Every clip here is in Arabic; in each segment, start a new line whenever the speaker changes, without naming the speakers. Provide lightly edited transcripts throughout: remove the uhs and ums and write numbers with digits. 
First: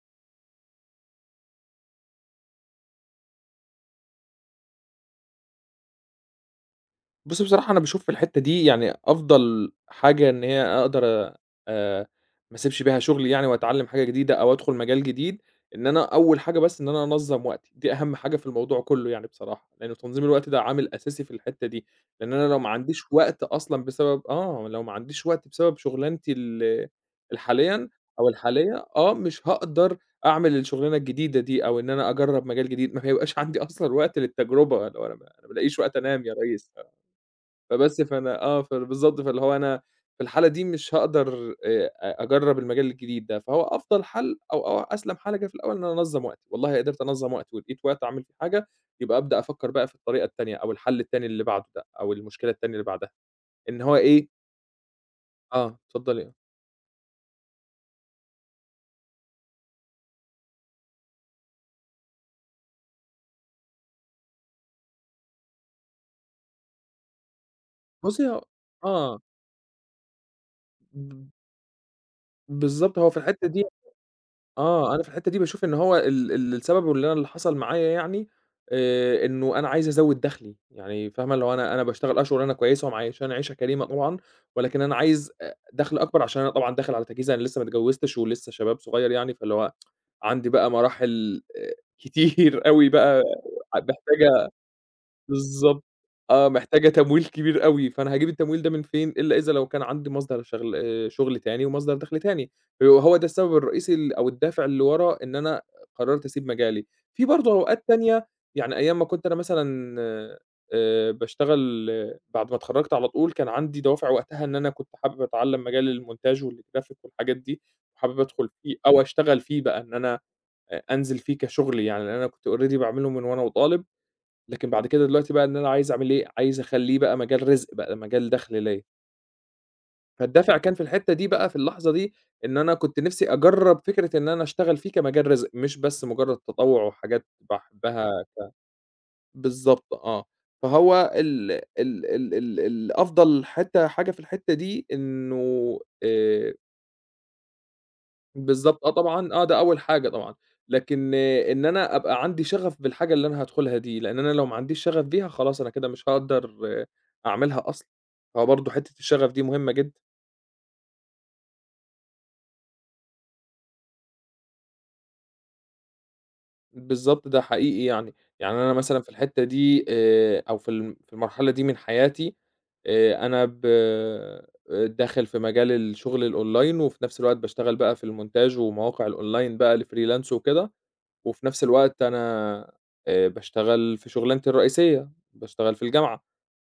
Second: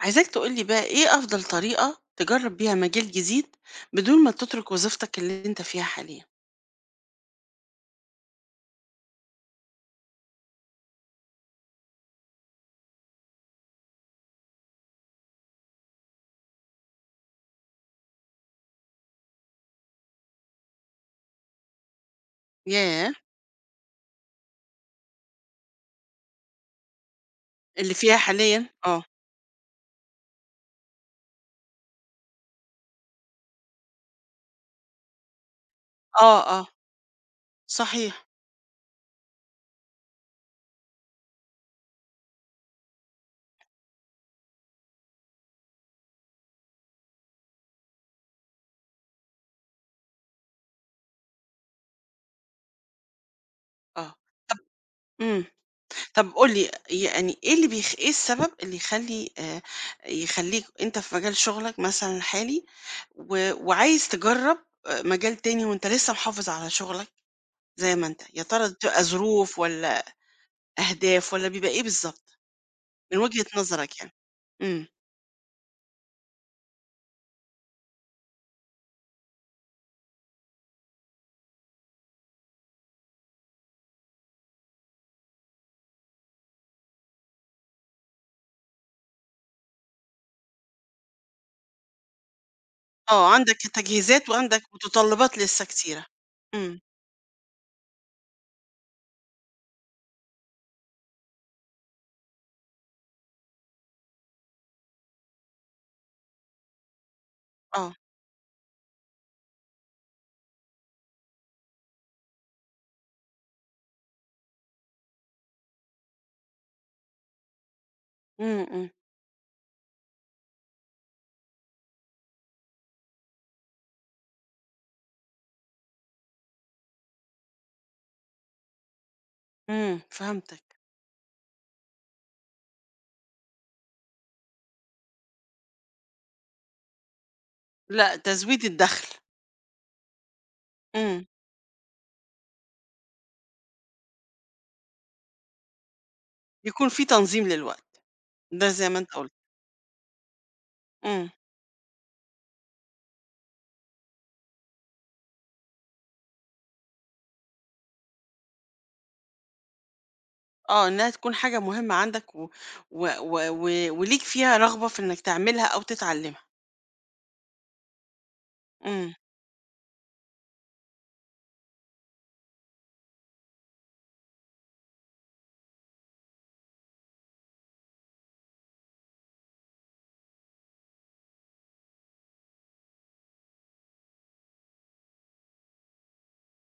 عايزاك تقول لي بقى إيه أفضل طريقة تجرّب بيها مجال جديد بدون ما تترك وظيفتك اللي أنت فيها حاليًا؟
بُصّي، بصراحة أنا باشوف في الحتّة دي يعني أفضل حاجة إن هي أقدر آآ ما أسيبش بيها شغلي يعني وأتعلّم حاجة جديدة أو أدخُل مجال جديد. إن أنا أول حاجة بس إن أنا أنظّم وقتي، دي أهَم حاجة في الموضوع كُلّه يعني بصراحة، لإن تنظيم الوقت ده عامل أساسي في الحتّة دي. لإن أنا لو ما
ياه!
عنديش وقت أصلًا بسبب لو ما عنديش وقت بسبب شُغلانتي الحاليًا
اللي فيها
أو
حاليًا،
الحالية
آه،
مش هاقدر أعمل الشُغلانة الجديدة دي أو إن أنا أجرّب مجال جديد، ما هيبقاش عندي أصلًا وقت للتجربة، اللي هو أنا ما بالاقيش وقت أنام يا
آه، آه،
ريس. فبس
صحيح،
فأنا آه، فبالضبط، فاللي هو أنا في الحالة دي مش هاقدر أ أجرّب المجال الجديد ده، فهو أفضل حل أو أسلم حل جه في الأول إن أنا أنظّم وقتي. والله قدرت أنظّم وقتي ولقيت وقت أعمل فيه حاجة، يبقى أبدأ أفكّر بقى في الطريقة التانية أو الحل التاني اللي بعده ده، أو المشكلة التانية اللي بعدها، إن هو
آه.
إيه.
طب. إمم،
اتفضّلي
طب
آه.
قُل لي يعني إيه اللي بيخ إيه السبب اللي يخلّي، يخلّيك أنت في مجال شغلك مثلًا الحالي و وعايز تجرّب، مجال تاني وأنت لسه محافظ على شغلك زي ما أنت،
بُصّي هو
يا ترى بتبقى
آه،
ظروف والّا
ب
أهداف والّا بيبقى إيه بالضبط
بالضبط، هو في
من وجهة
الحتّة دي
نظرك يعني؟ إمم.
آه، أنا في الحتّة دي باشوف إن هو ال ال السبب واللي أنا اللي حصل معايا يعني إنه أنا عايز أزوّد دخلي. يعني فاهمة؟ اللي هو أنا باشتغل شغلانة كويسة ومعيّشاني عيشة كريمة طبعًا، ولكن أنا عايز دخل أكبر عشان أنا طبعًا داخل على تجهيز، أنا لسه ما اتجوّزتش ولسه شباب صغير يعني. فاللي هو عندي بقى مراحل كتير أوي بقى
آه، عندك تجهيزات
محتاجة.
وعندك متطلبات لسه
بالضبط،
كتيرة. إمم.
محتاجة تمويل كبير أوي. فأنا هاجيب التمويل ده من فين، إلا إذا لو كان عندي مصدر شغل شغل تاني ومصدر دخل تاني، وهو ده السبب الرئيسي ال أو الدافع اللي ورا إن أنا قررت أسيب مجالي. في برضه أوقات
آه.
تانية، يعني أيام ما كنت أنا مثلًا باشتغل بعد ما اتخرجت على طول، كان عندي دوافع وقتها إن أنا كنت حابب أتعلم مجال الmontage والgraphic والحاجات دي، وحابب أدخل
إمم.
فيه
إمم.
أو أشتغل فيه بقى، إن أنا أنزل فيه كشغل يعني، لأن أنا كنت already باعمله من وأنا وطالب. لكن بعد كده دلوقتي بقى إن أنا عايز أعمل إيه، عايز أخلّيه بقى مجال رزق بقى، مجال دَخْل ليّا. فالدافع كان
فهمتك.
في الحتّة دي بقى في اللحظة دي إن أنا كنت نِفْسي أجرّب فكرة إن أنا أشتغل فيه كمجال رزق، مش بس مجرّد تطوُّع وحاجات باحبّها.
لأ، تزويد الدخل.
بالضبط، آه، فهو
إمم.
ال ال ال ال الأفضل حتّة حاجة في الحتّة دي إنه
يكون في تنظيم للوقت، ده
بالضبط،
زي ما أنت قُلت.
طبعًا، ده أول حاجة طبعًا. لكن
إمم.
إن أنا أبقى عندي شغف بالحاجة اللي أنا هادخلها دي، لإن أنا لو ما عنديش شغف بيها خلاص أنا كده مش هاقدر أعملها أصلًا. فبرضه حتّة الشغف دي مهمة جدًا.
آه، إنها تكون حاجة مهمة عندك و و و و وليك فيها رغبة في إنك تعملها أو تتعلمها.
بالضبط، ده حقيقي يعني. يعني أنا مثلًا في
إمم.
الحتّة دي أو في في المرحلة دي من حياتي أنا ب آه، داخل في مجال الشغل الأونلاين، وفي نفس الوقت باشتغل بقى في المونتاج ومواقع الأونلاين بقى الfreelance وكده. وفي نفس الوقت أنا باشتغل في شُغلانتي الرئيسية، باشتغل في الجامعة.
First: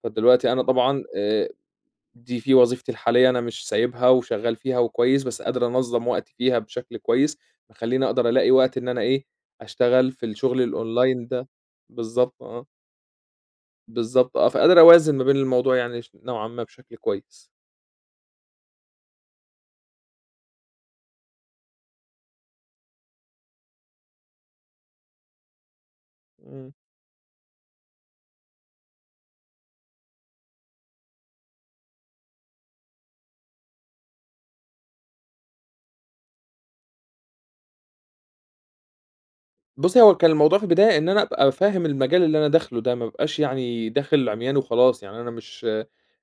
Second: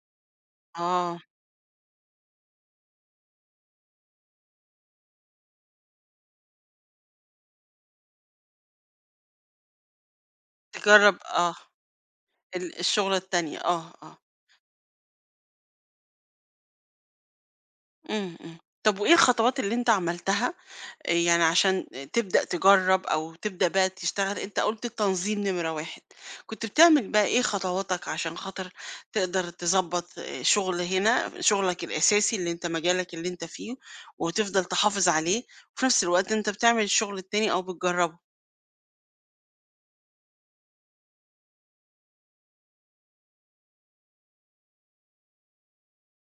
فدلوقتي أنا طبعًا
آه،
دي في وظيفتي الحالية أنا مش سايبها وشغّال فيها وكويس، بس قادر أنظّم وقتي فيها بشكل كويس، مخلّيني أقدر ألاقي وقت إن أنا إيه، أشتغل في الشغل
تجرّب،
الأونلاين ده. بالضبط،
ال الشغلة التانية، آه، آه.
فقادر أوازن ما بين الموضوع يعني نوعًا ما بشكل كويس.
إمم، إمم. طب وإيه الخطوات اللي أنت عملتها يعني عشان تبدأ تجرب أو تبدأ بقى تشتغل. أنت قلت التنظيم نمرة واحد. كنت
إمم.
بتعمل بقى إيه خطواتك عشان خاطر تقدر تظبط شغل هنا شغلك الأساسي اللي أنت مجالك اللي أنت فيه، وتفضل تحافظ عليه وفي نفس الوقت أنت بتعمل الشغل التاني أو بتجربه.
بُصّي، هو كان الموضوع في البداية إن أنا أبقى فاهم المجال اللي أنا داخله ده، ما ابقاش يعني داخل عميان وخلاص. يعني أنا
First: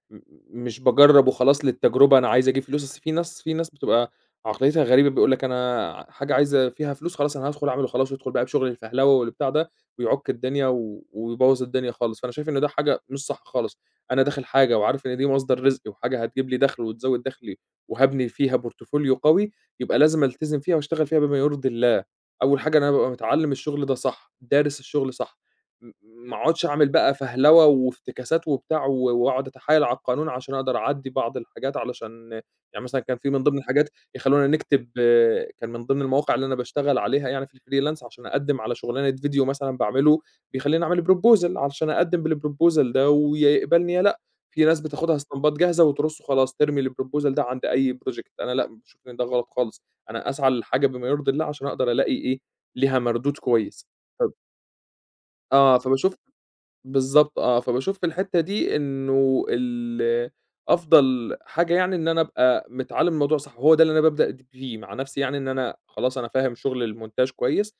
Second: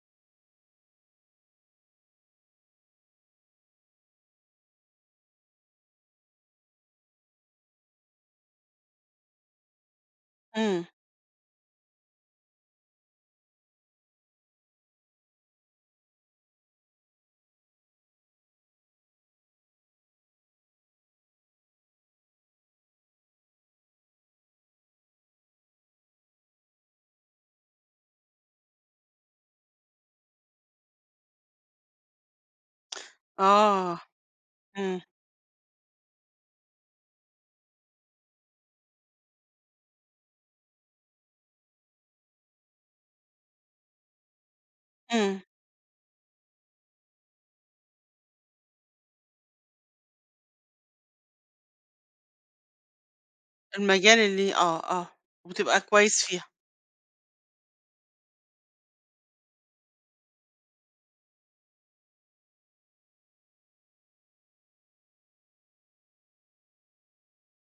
م مش باجرّب وخلاص للتجربة، أنا عايز أجيب فلوس. أصل في ناس بتبقى عقليتها غريبة بيقول لك أنا حاجة عايزة فيها فلوس خلاص أنا هادخل أعمل وخلاص، ويدخل بقى بشغل الفهلوة والبتاع ده ويعُك الدنيا
امم.
ويبوّظ الدنيا خالص. فأنا شايف إن ده حاجة مش صح خالص. أنا داخل حاجة وعارف إن دي مصدر رزقي وحاجة هتجيب لي دخْل وتزوّد دخلي وهابني فيها portfolio قوي، يبقى لازم ألتزم فيها وأشتغل فيها بما يرضي الله. أول حاجة إن أنا بابقى متعلّم الشغل ده صح، دارس الشغل صح. ما اقعدش أعمل بقى فهلوة وافتكاسات وبتاع و واقعد أتحايل على القانون عشان أقدر أعدّي بعض الحاجات علشان يعني مثلًا كان في من ضمن الحاجات
آه.
يخلّونا نكتب
امم.
كان من ضمن المواقع اللي أنا باشتغل عليها يعني في الfreelance عشان أقدّم على شغلانة فيديو مثلًا باعمله، بيخلّيني أعمل proposal علشان أقدّم بالproposal ده، ويا يقبلني يا لأ. في ناس بتاخدها
امم.
استمبات جاهزة وترصه خلاص ترمي الproposal ده عند أي project، أنا لأ، باشوف إن ده غلط خالص. أنا أسعى للحاجة بما يرضي الله عشان أقدر ألاقي إيه، ليها مردود كويس.
المجال
ف
اللي
آه،
وبتبقى
فباشوف
كويس فيها.
بالضبط آه، فباشوف في الحتّة دي إنه أفضل حاجة يعني إن أنا أبقى متعلّم الموضوع صح. وهو ده اللي أنا بابدأ فيه مع نَفْسي يعني إن أنا خلاص أنا فاهم شُغل الmontage كويس،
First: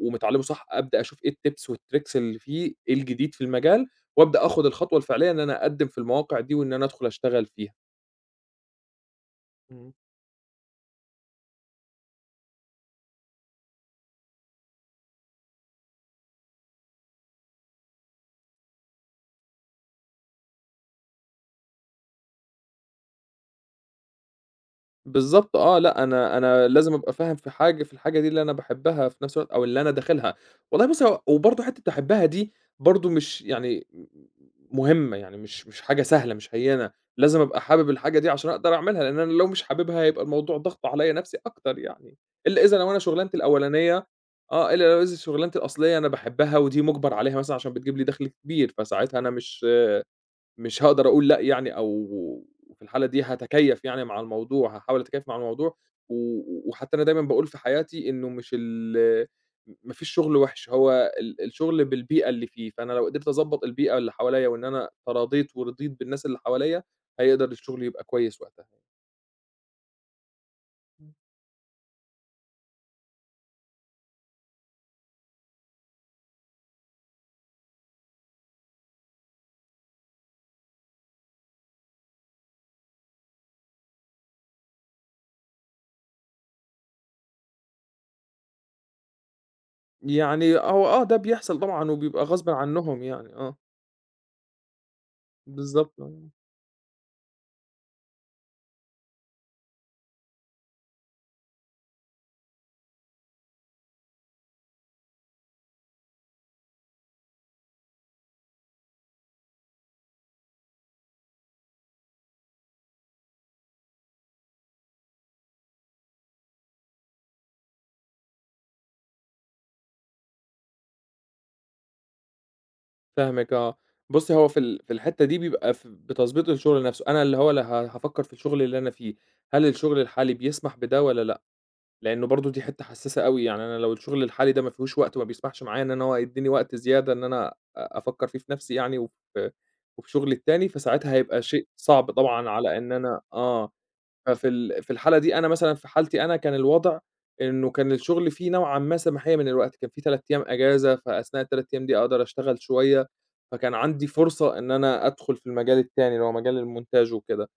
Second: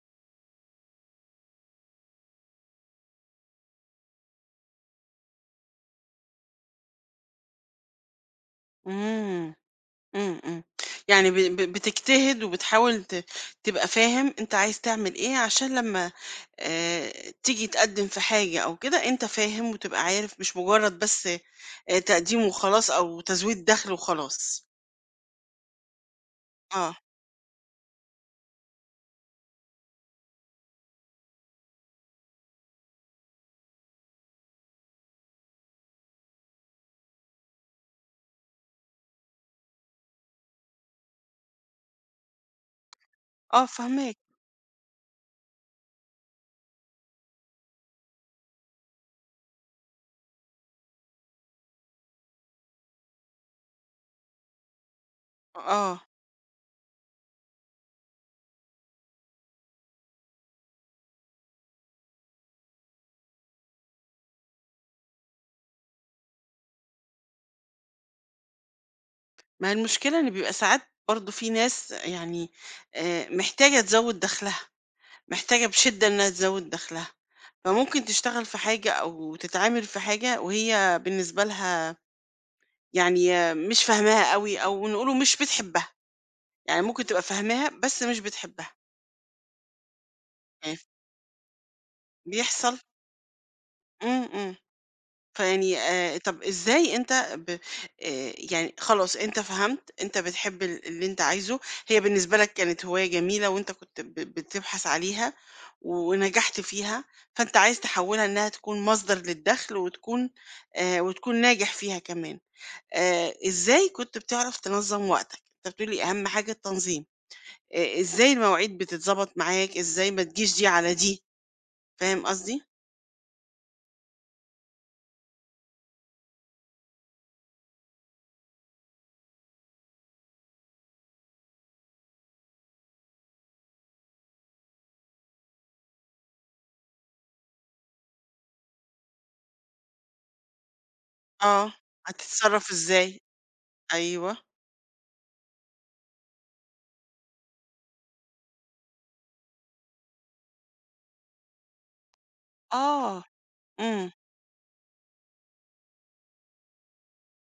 ومتعلّمه صح. أبدأ أشوف إيه الtips والtricks اللي فيه، إيه الجديد في المجال، وأبدأ آخُد الخطوة الفعلية إن أنا أقدّم في المواقع دي وإن أنا أدخُل أشتغل فيها.
امم.
إمم.
إمم، إمم. يعني، ب ب بتجتهد وبتحاول، تبقى فاهم أنت عايز تعمل إيه عشان لمّا، آآ تيجي تقدّم في حاجة أو كده، أنت فاهم وتبقى عارف مش مجرّد بس، تقديم وخلاص أو تزويد دخل وخلاص.
بالضبط، لأ أنا
آه،
لازم أبقى فاهم في حاجة في الحاجة دي اللي أنا باحبها في نفس الوقت أو اللي أنا داخلها. والله بُصّ، هو وبرضه حتّة باحبها دي برضه مش يعني مهمة. يعني مش حاجة سهلة مش هيّنة. لازم أبقى حابب الحاجة دي عشان أقدر أعملها، لإن أنا لو مش حاببها هيبقى الموضوع ضغط عليّا نفسي أكتر يعني. إلّا إذا لو أنا شغلانتي
آه،
الأولانية
فاهماك،
إلّا لو إذا شغلانتي الأصلية أنا باحبها ودي مُجبر عليها مثلًا عشان بتجيب لي دخل كبير، فساعتها أنا مش هاقدر أقول لأ يعني. أو في الحالة دي هاتكيّف يعني مع الموضوع، هاحاول أتكيّف مع الموضوع
آه.
و وحتى أنا دايمًا باقول في حياتي إنه مش ال ما فيش شغل وِحِش. هو الشغل بالبيئة اللي فيه. فأنا لو قدرت أضبّط البيئة اللي حواليّا وإن أنا تراضيت ورضيت بالناس اللي حواليّا، هيقدر الشغل يبقى كويس وقتها.
ما هي المشكلة إن بيبقى ساعات برضه في ناس يعني، محتاجة تزوّد دخلها، محتاجة بشِدّة إنها تزوّد دخلها، فممكن تشتغل في حاجة أو تتعامل في حاجة وهي بالنسبة لها يعني، مش فاهماها أوي أو نقوله مش بتحبها، يعني ممكن تبقى فاهماها بس مش بتحبها،
يعني
يعني
هو ده بيحصل طبعًا وبيبقى غصبٍ
بيحصل.
عنّهم يعني. آه،
إمم، إمم. فيعني،
بالضبط.
طَب إزاي أنت، ب يعني خلاص أنت فهمت، أنت بتحب اللي أنت عايزه، هي بالنسبة لك كانت هواية جميلة وأنت كنت بتبحث عليها ونجحت فيها، فأنت عايز تحوّلها إنها تكون مصدر للدخل وتكون، وتكون ناجح فيها كمان. إزاي كنت بتعرف تنظّم وقتك؟ أنت بتقول لي أهم حاجة التنظيم. إزاي المواعيد بتتضبط معاك، إزاي ما تجيش دي على دي، فاهم قصدي؟
فاهمِك. بُصّي، هو في ال في الحتّة دي بيبقى بتضبيط الشغل نَفْسه. أنا اللي هو ل ه هافكّر في الشغل اللي أنا فيه، هل الشغل الحالي بيسمح بده والّا لأ؟ لإنه برضه دي حتّة حسّاسة أوي. يعني أنا لو الشغل الحالي ده ما فيهوش وقت وما بيسمحش معايا إن أنا هو يدّيني وقت زيادة إن أنا أفكّر فيه في نَفْسي يعني وفي شغلي التاني، فساعتها هيبقى شيء
آه،
صعب طبعًا
هتتصرّف
على إن
إزاي؟
أنا.
أيوه.
ففي في الحالة دي أنا مثلًا في حالتي أنا كان الوضع إنه كان الشغل فيه نوعًا ما سماحية من الوقت، كان في 3 أيام أجازة، فأثناء ال3 أيام دي أقدر أشتغل شوية.
آه.
فكان عندي
إمم.
فرصة إن أنا أدخل في المجال التاني اللي هو مجال الmontage وكده.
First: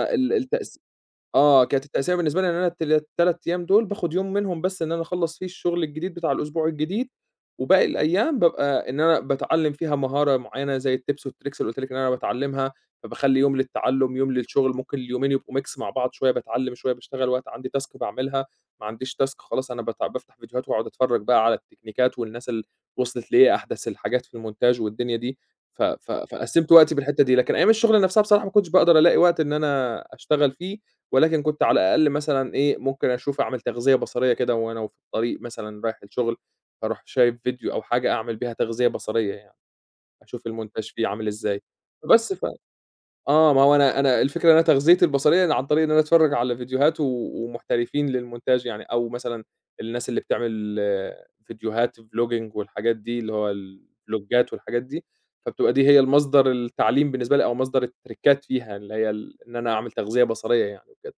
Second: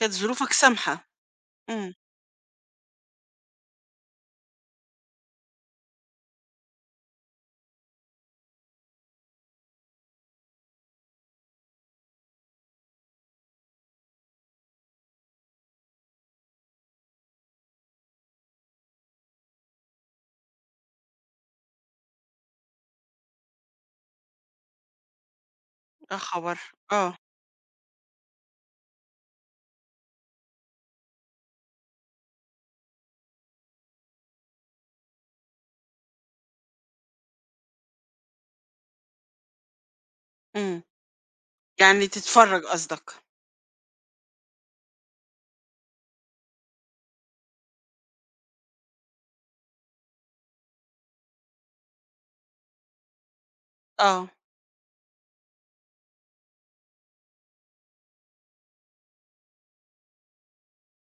كانت
ال
ظروفك
التأث
سامحة.
آه، كانت
إمم.
التأثيرة بالنسبة لي إن أنا ال3 أيام دول باخد يوم منهم بس إن أنا أخلّص فيه الشغل الجديد بتاع الأسبوع الجديد، وباقي الأيام بابقى إن أنا باتعلّم فيها مهارة معيّنة زي الtips والtricks اللي قُلت لِك إن أنا باتعلّمها. فباخلّي يوم للتعلُّم، يوم للشغل، ممكن اليومين يبقوا mix مع بعض، شوية باتعلّم، شوية باشتغل، وقت عندي task باعملها، ما عنديش task خلاص أنا بافتح فيديوهات واقعد أتفرّج بقى على التكنيكات والناس اللي وصلت لإيه، أحدث الحاجات في المونتاج والدنيا دي. ف ف
يا خبر!
فقسّمت وقتي
آه.
بالحتّة دي. لكن أيام الشغل نفْسها بصراحة ما كنتش باقدر ألاقي وقت إن أنا أشتغل فيه. ولكن كنت على الأقل مثلًا إيه، ممكن أشوف أعمل تغذية بصرية كده وأنا وفي الطريق مثلًا رايح الشغل، أروح شايف فيديو أو حاجة أعمل بيها تغذية بصرية يعني، أشوف
إمم.
المونتاج فيه عامل إزاي.
يعني
بس ف
تتفرّج قصدك.
آه، ما هو أنا الفكرة إن أنا تغذيتي البصرية عن طريق إن أنا أتفرّج على فيديوهات ومحترفين للمونتاج يعني، أو مثلًا الناس اللي بتعمل فيديوهات vlogging والحاجات دي، اللي هو
آه.
الفلوجات والحاجات دي. فبتبقى دي هي المصدر التعليم بالنسبة لي أو مصدر التريكات فيها، اللي هي إن أنا أعمل تغذية بصرية يعني وكده.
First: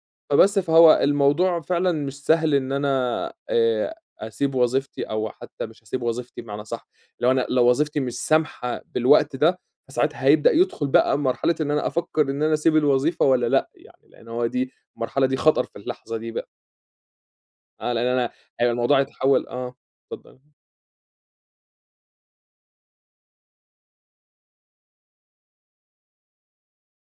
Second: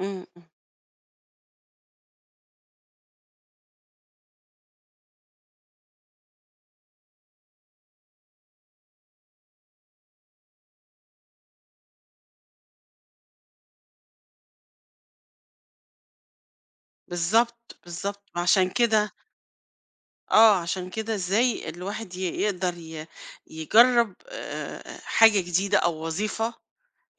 إمم، إمم.
فبس، فهو الموضوع فعلًا مش سهل إن أنا أسيب وظيفتي أو حتى مش هاسيب وظيفتي بمعنى صح، لو أنا لو وظيفتي مش سامحة بالوقت ده، فساعتها هيبدأ يدخل بقى مرحلة إن أنا أفكّر إن أنا أسيب الوظيفة والّا لأ يعني. لإن هو دي المرحلة دي خطر في اللحظة دي بقى.
بالضبط،
آه، لإن
بالضبط.
أنا
ما عشان
هيبقى الموضوع
كده،
هيتحوّل اتفضّل.
آه، عشان كده إزاي الواحد، يقدر، يجرّب، حاجة جديدة أو وظيفة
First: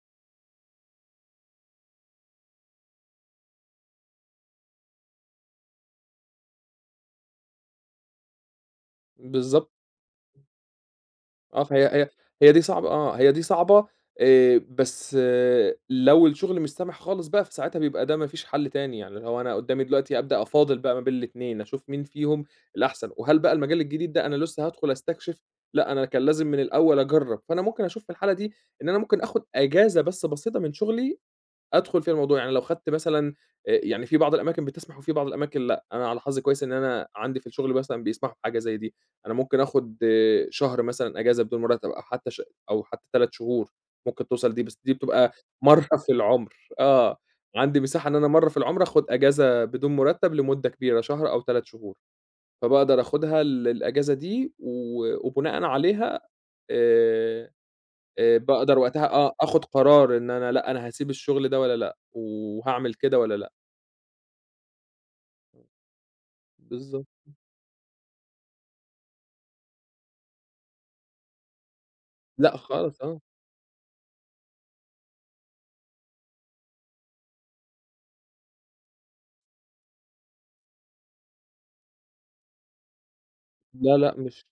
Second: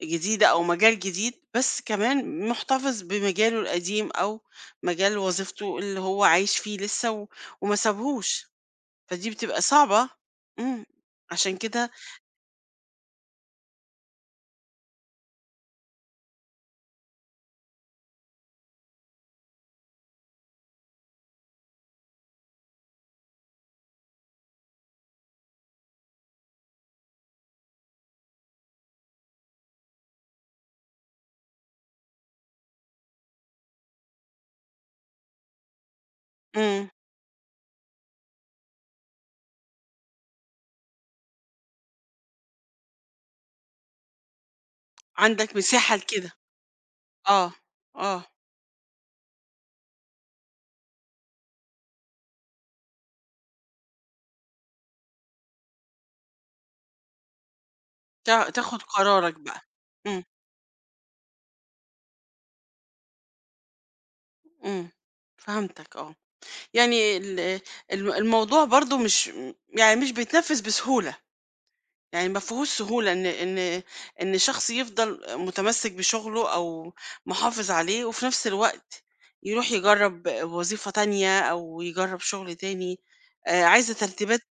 جديدة أو مجال جديد، بس كمان مُحتفظ بمجاله القديم أو مجال وظيفته اللي هو عايش فيه لسه و وما سابهوش، فدي بتبقى
بالضبط.
صعبة. إمم. عشان
آه، فهي
كده.
هي هي دي صعبة، بس لو الشغل مش سامح خالص بقى، فساعتها بيبقى ده ما فيش حل تاني. يعني اللي هو أنا قدّامي دلوقتي أبدأ أفاضل بقى ما بين الاتنين، أشوف مين فيهم الأحسن، وهل بقى المجال الجديد ده أنا لسه هادخل أستكشف، لأ أنا كان لازم من الأول أجرّب. فأنا ممكن أشوف في الحالة دي إن أنا ممكن آخد أجازة بس بسيطة من شغلي أدخل في الموضوع، يعني لو خدت مثلًا يعني في بعض الأماكن بتسمح وفي بعض الأماكن لأ. أنا على حظي كويس إن
إمم،
أنا عندي في الشغل مثلًا بيسمحوا بحاجة زي دي. أنا ممكن آخُد شهر مثلًا إجازة بدون مرتب أو حتى أو حتى 3 شهور ممكن توصل دي، بس دي بتبقى
عندك مساحة
مرّة في
لكده.
العُمر. آه،
آه.
عندي مساحة إن
آه،
أنا مرّة في العُمر آخُد إجازة بدون مرتب لمدة كبيرة، شهر أو 3 شهور. فباقدر آخُدها الإجازة دي وبناءً عليها آآ باقدر
تاخد
وقتها
قرارك بقى.
آخُد قرار
إمم،
إن أنا لأ، أنا هاسيب الشغل ده والّا لأ، وهاعمل كده والّا لأ.
إمم، فهمتك، آه.
بالضبط.
يعني ال الم الموضوع برضه مش، يعني مش بيتنفّذ بسهولة. يعني ما
لأ
فيهوش
خالص
سهولة، إن شخص يفضل متمسك بشغله أو محافظ عليه وفي نفس الوقت يروح يجرب وظيفة تانية أو يجرب شغل تاني، آه،
لا، لأ، مش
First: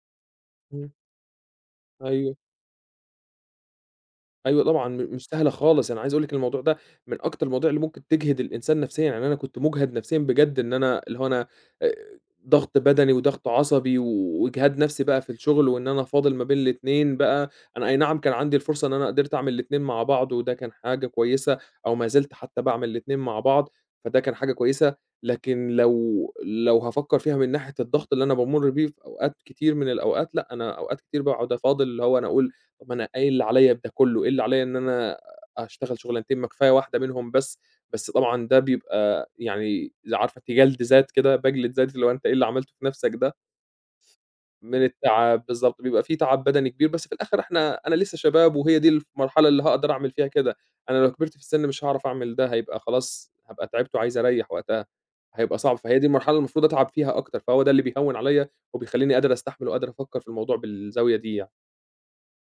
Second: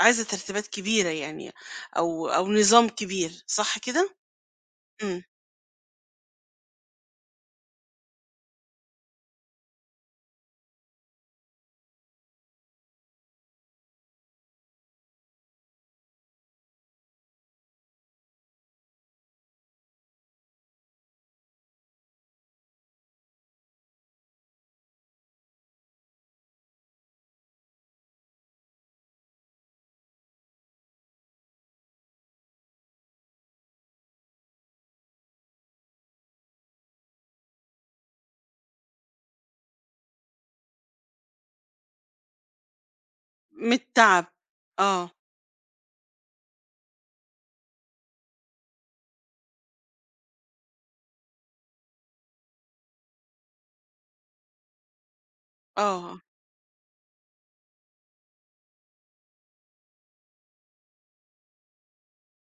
عايزة ترتيبات
إمم،
كبيرة يعني، أو
أيوه.
أو نظام كبير صح كده؟
أيوه طبعًا،
امم.
مش سهلة خالص. أنا عايز أقول لِك الموضوع ده من أكتر المواضيع اللي ممكن تجهد الإنسان نفسيًا. يعني أنا كنت مُجهد نفسيًا بجد، إن أنا اللي هو أنا آآ ضغط بدني وضغط عصبي وإجهاد نفسي بقى في الشغل، وإن أنا فاضل ما بين الاتنين بقى. أنا أي نعم كان عندي الفرصة إن أنا قدرت أعمل الاتنين مع بعض، وده كان حاجة كويسة، أو ما زلت حتى باعمل الاتنين مع بعض، فده كان حاجة كويسة. لكن لو هافكّر فيها من ناحية الضغط اللي أنا بامُر بيه في أوقات كتير من الأوقات، لأ، أنا أوقات كتير باقعد أفاضل. اللي هو أنا أقول طب ما أنا إيه اللي عليّا بده كلّه، إيه اللي عليّا إن أنا أشتغل شغلانتين، ما كفاية واحدة منهم بس. بس طبعًا ده بيبقى يعني عارفة أنتِ جلد ذات كده، باجلد ذاتي اللي هو أنت إيه اللي عملته في نَفْسك ده،
من التعب.
من
اه،
التعب. بالضبط، بيبقى في تعب بدني كبير. بس في الآخر أنا لسه شباب وهي دي المرحلة اللي هاقدر أعمل فيها كده. أنا لو كبرت في السِن مش هاعرف أعمل ده، هيبقى خلاص هابقى تعبت وعايز أريّح وقتها، هيبقى صعب. فهي دي
اه،
المرحلة اللي المفروض أتعب فيها أكتر، فهو ده اللي بيهوّن عليّا وبيخلّيني قادر أستحمل وقادر أفكّر في الموضوع بالزاوية دي يعني.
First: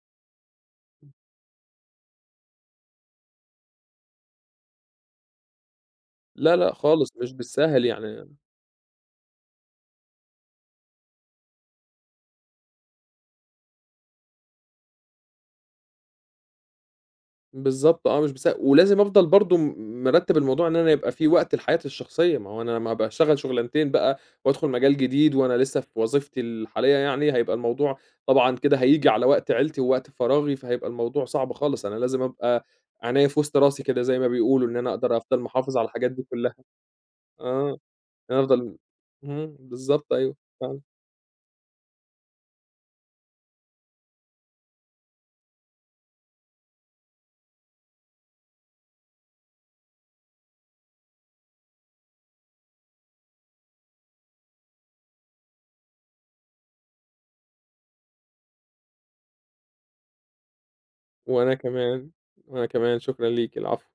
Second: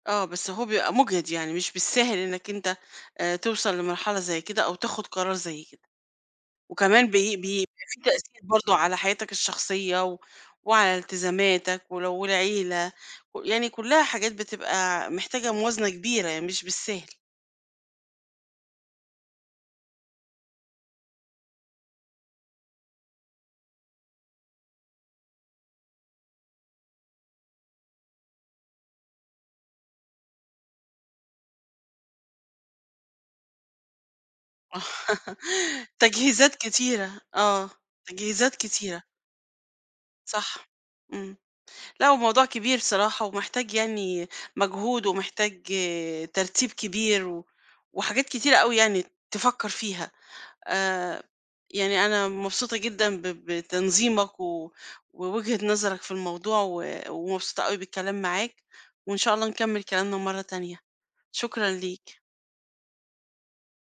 اه، بس هو بيبقى مجهد يعني مش بالسهل إنك أنت، توصل لمرحلة زي كده أو تاخد قرار زي كده.
لا، لأ
وكمان،
خالص مش
بيبقى
بالساهل
في
يعني.
تأثير برضه على حياتك الشخصية و وعلى التزاماتك ولو العيلة، يعني كلّها حاجات بتبقى محتاجة موازنة كبيرة، يعني مش بالسهل.
بالضبط، مش بس ولازم أفضل برضه مرتّب الموضوع إن أنا يبقى في وقت لحياتي الشخصية. ما هو أنا لمّا أبقى أشتغل شغلانتين بقى وأدخل مجال جديد وأنا لسه في وظيفتي الحالية يعني، هيبقى الموضوع طبعًا كده هييجي على وقت عيلتي ووقت فراغي. فهيبقى الموضوع صعب خالص، أنا لازم أبقى عينيّا في وسط راسي كده زي ما بيقولوا، إن أنا أقدر أفضل محافظ على
آه،
الحاجات دي
تجهيزات
كلّها.
كتيرة،
آه،
آه،
إن أنا
تجهيزات
أفضل.
كتيرة،
إمم، بالضبط، أيوه.
صح.
فعلًا.
إمم. لأ، هو موضوع كبير بصراحة ومحتاج يعني مجهود ومحتاج، ترتيب كبير و وحاجات كتيرة أوي يعني تفكّر فيها. آه، يعني أنا مبسوطة جدًا بتنظيمك و ووجهة نظرك في الموضوع و ومبسوطة أوي بالكلام معاك، وإن شاء الله نكمل كلامنا مرة تانية.
وأنا
شكرًا
كمان.
ليك.
وأنا كمان شكرًا ليكِ، العفو.